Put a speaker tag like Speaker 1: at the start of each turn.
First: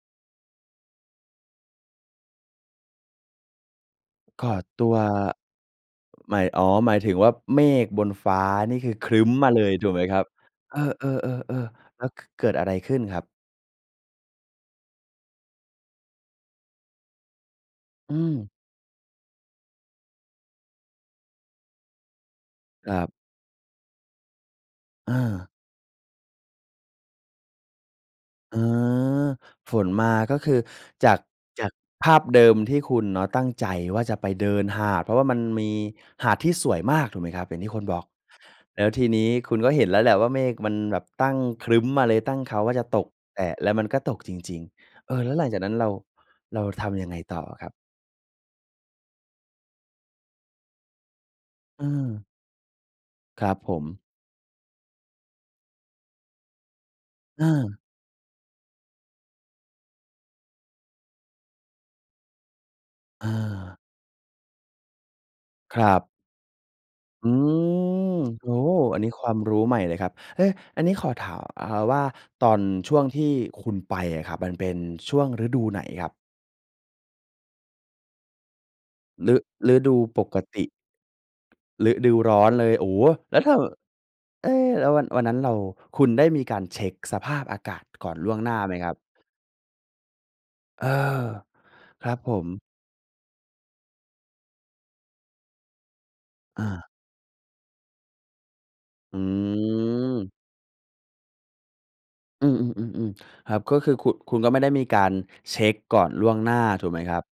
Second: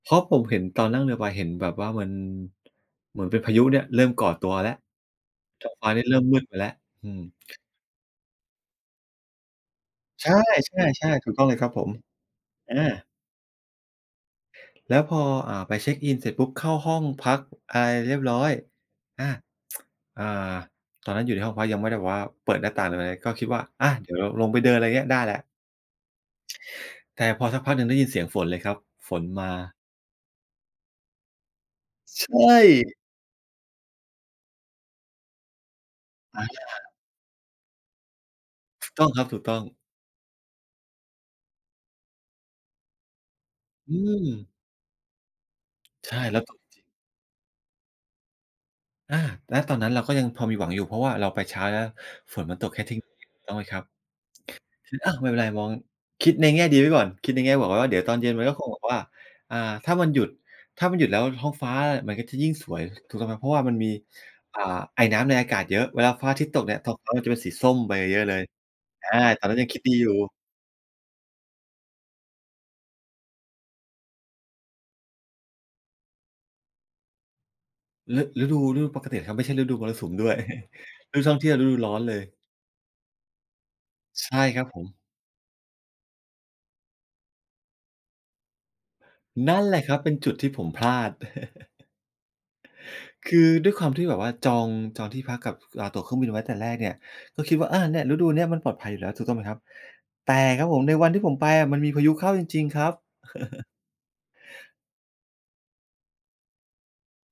Speaker 1: เพราะผมเห็น ตอนนั่งเรือใบเห็น แบบว่ามัน เหมือนเป็นพายุเนี่ย เริ่มก่อ
Speaker 2: ก
Speaker 1: ตั
Speaker 2: ่อ
Speaker 1: วแล้ว
Speaker 2: ตัว อ
Speaker 1: ท้องฟ้านี่เริ่ม
Speaker 2: ห
Speaker 1: ม
Speaker 2: ม
Speaker 1: ื
Speaker 2: า
Speaker 1: ด
Speaker 2: ย
Speaker 1: ไป
Speaker 2: อ๋
Speaker 1: แล
Speaker 2: อ
Speaker 1: ้ว
Speaker 2: หมาย
Speaker 1: อื
Speaker 2: ถึง
Speaker 1: ม
Speaker 2: ว่าเมฆบนฟ้านี่คือครึ้มมาเลยถูกไหมครั
Speaker 1: ใ
Speaker 2: บ
Speaker 1: ช่
Speaker 2: เออ
Speaker 1: ใช่ ๆ ถูกต้องเลยครั
Speaker 2: ๆ
Speaker 1: บผ
Speaker 2: ๆ
Speaker 1: ม
Speaker 2: ๆ แล้ว ก เกิดอะไ
Speaker 1: อ
Speaker 2: รข
Speaker 1: า
Speaker 2: ึ้นครับ?
Speaker 1: แล้วพอ อ่า ไปเช็กอิน เสร็จปุ๊บ เข้าห้องพักอะไร
Speaker 2: อ
Speaker 1: เร
Speaker 2: ื
Speaker 1: ียบร้อย
Speaker 2: ม
Speaker 1: อา อ่า ตอนนั้นอยู่ในห้องพัก ยังไม่ได้แบบว่าเปิดหน้าต่าง
Speaker 2: ค
Speaker 1: หรื
Speaker 2: ร
Speaker 1: อ
Speaker 2: ั
Speaker 1: อะไ
Speaker 2: บ
Speaker 1: ร ก็คิดว่า อา เดี๋ยวลงไปเดิน อะไรอย่างเงี้ย
Speaker 2: อ
Speaker 1: ได้แล้ว
Speaker 2: า
Speaker 1: แต่พอสักพักหนึ่งได้ยินเสียงฝนเ
Speaker 2: เ
Speaker 1: ล
Speaker 2: ออ
Speaker 1: ยครับ ฝนมา
Speaker 2: ฝนมา ก็คือจาก จากภา
Speaker 1: ใ
Speaker 2: พ
Speaker 1: ช
Speaker 2: เดิมที่ค
Speaker 1: ่
Speaker 2: ุณเนาะ ตั้งใจว่าจะไปเดินหาด เพราะว่ามันมีหาด
Speaker 1: อ
Speaker 2: ที่สวย
Speaker 1: า
Speaker 2: มาก ถูกไหมครับ อย่างที่คนบอก แล
Speaker 1: ถ
Speaker 2: ้
Speaker 1: ู
Speaker 2: ว
Speaker 1: ก
Speaker 2: ท
Speaker 1: ต้
Speaker 2: ี
Speaker 1: อง
Speaker 2: น
Speaker 1: ครั
Speaker 2: ี
Speaker 1: บ
Speaker 2: ้
Speaker 1: ถูกต
Speaker 2: ค
Speaker 1: ้
Speaker 2: ุ
Speaker 1: อ
Speaker 2: ณ
Speaker 1: ง
Speaker 2: ก็เห็นแล้วแหละว่าเมฆมันแบบตั้งครึ้มมาเลย ตั้งเค้าว่าจะตก แต่ แล้วมัน
Speaker 1: อื
Speaker 2: ก็ตกจ
Speaker 1: ม
Speaker 2: ริง ๆ เออ แล้วหลังจากนั้นเรา
Speaker 1: ใช่ แล้วต
Speaker 2: เ
Speaker 1: ก
Speaker 2: รา
Speaker 1: จริ
Speaker 2: ท
Speaker 1: ง
Speaker 2: ำยังไงต่อครับ?
Speaker 1: อา ณ ตอนนั้นเราก็ยังพอมีหวังอยู่ เพราะว่าเราไปเช้าใช่
Speaker 2: อื
Speaker 1: เปล่า
Speaker 2: ม
Speaker 1: ฝนมันตกแค่เที่ยง ๆ ถู
Speaker 2: ค
Speaker 1: ก
Speaker 2: ร
Speaker 1: ต
Speaker 2: ั
Speaker 1: ้อ
Speaker 2: บ
Speaker 1: งไหม
Speaker 2: ผ
Speaker 1: ครั
Speaker 2: ม
Speaker 1: บ คือ อ้าว! ไม่เป็นไร มอง คิดในแง่ดีไว้ก่อน คิดในแง่บวก
Speaker 2: เออ
Speaker 1: ไว้ว่าเดี๋ยวตอนเย็นมันก็คงแบบว่า อ่า ถ้ามันหยุด ถ้ามันหยุดแล้วท้องฟ้ามันก็จะยิ่งสวย ถูกต
Speaker 2: เ
Speaker 1: ้องไหม เพราะว่ามัน
Speaker 2: ออ
Speaker 1: มี อ่า ไอน้ำในอากาศเย
Speaker 2: ค
Speaker 1: อ
Speaker 2: ร
Speaker 1: ะ
Speaker 2: ั
Speaker 1: เว
Speaker 2: บ
Speaker 1: ลาฟ้าอาทิตย์ตกเนี่ย ท้องฟ้ามัน
Speaker 2: อ
Speaker 1: จ
Speaker 2: ื
Speaker 1: ะเป็นสีส้มไป
Speaker 2: ม
Speaker 1: เยอะ ๆ เลย
Speaker 2: โอ้! อัน
Speaker 1: อ
Speaker 2: น
Speaker 1: ่
Speaker 2: ี
Speaker 1: า
Speaker 2: ้ความ
Speaker 1: ตอนน
Speaker 2: ร
Speaker 1: ั้น
Speaker 2: ู้
Speaker 1: ยัง
Speaker 2: ให
Speaker 1: ค
Speaker 2: ม
Speaker 1: ิ
Speaker 2: ่
Speaker 1: ดด
Speaker 2: เ
Speaker 1: ี
Speaker 2: ลย
Speaker 1: อ
Speaker 2: คร
Speaker 1: ยู
Speaker 2: ับ
Speaker 1: ่
Speaker 2: เฮ่ย อันนี้ขอถาม อา ว่า ตอนช่วงที่คุณไปอะครับ มันเป็นช่วงฤดูไหนครับ?
Speaker 1: ฤ ฤดู ฤดูปกติแหละครั
Speaker 2: ฤ
Speaker 1: บ ไม่ใช่ฤด
Speaker 2: ฤ
Speaker 1: ูม
Speaker 2: ด
Speaker 1: ร
Speaker 2: ู
Speaker 1: สุม
Speaker 2: ป
Speaker 1: ด้ว
Speaker 2: ก
Speaker 1: ย
Speaker 2: ติ
Speaker 1: ฤดูท่องเที่ยว ฤดูร้
Speaker 2: ฤ
Speaker 1: อน
Speaker 2: ด
Speaker 1: เล
Speaker 2: ู
Speaker 1: ย
Speaker 2: ร้อนเลย โอ้! แล้วถ้าแบบ
Speaker 1: ใช่
Speaker 2: เอ๊
Speaker 1: ครับผ
Speaker 2: แล้ว
Speaker 1: ม
Speaker 2: วัน วันนั้นเรา คุณได้มีการเช็กสภาพอากาศก่อนล่วงหน้าไหมครับ?
Speaker 1: นั่นแหละครับ เป็นจุดที่ผม พ
Speaker 2: เอ
Speaker 1: ล
Speaker 2: อ
Speaker 1: าด
Speaker 2: ครับผม
Speaker 1: คือด้วยความที่แบบว่าจอง จองที่พักกับ ค อ่า ตั๋วเครื่องบินไว้แต่
Speaker 2: อ
Speaker 1: แรก
Speaker 2: า
Speaker 1: เนี่ย ก็คิดว่า "อา เนี่ย ฤดูเนี้ยมันปลอดภัยอยู่แล้ว"
Speaker 2: อ
Speaker 1: ถูกต้องไหมครับ แต
Speaker 2: ืม
Speaker 1: ่ครับผม ในวันที่ผมไปอะมันมีพายุเข้าจ
Speaker 2: อื
Speaker 1: ริง ๆ ครับ
Speaker 2: ม ๆ ๆ ๆ ครับ ก็คือคุณ คุณก็ไม่ได้มีการเช็กก่อนล่วงหน้า ถูกไหมครับ?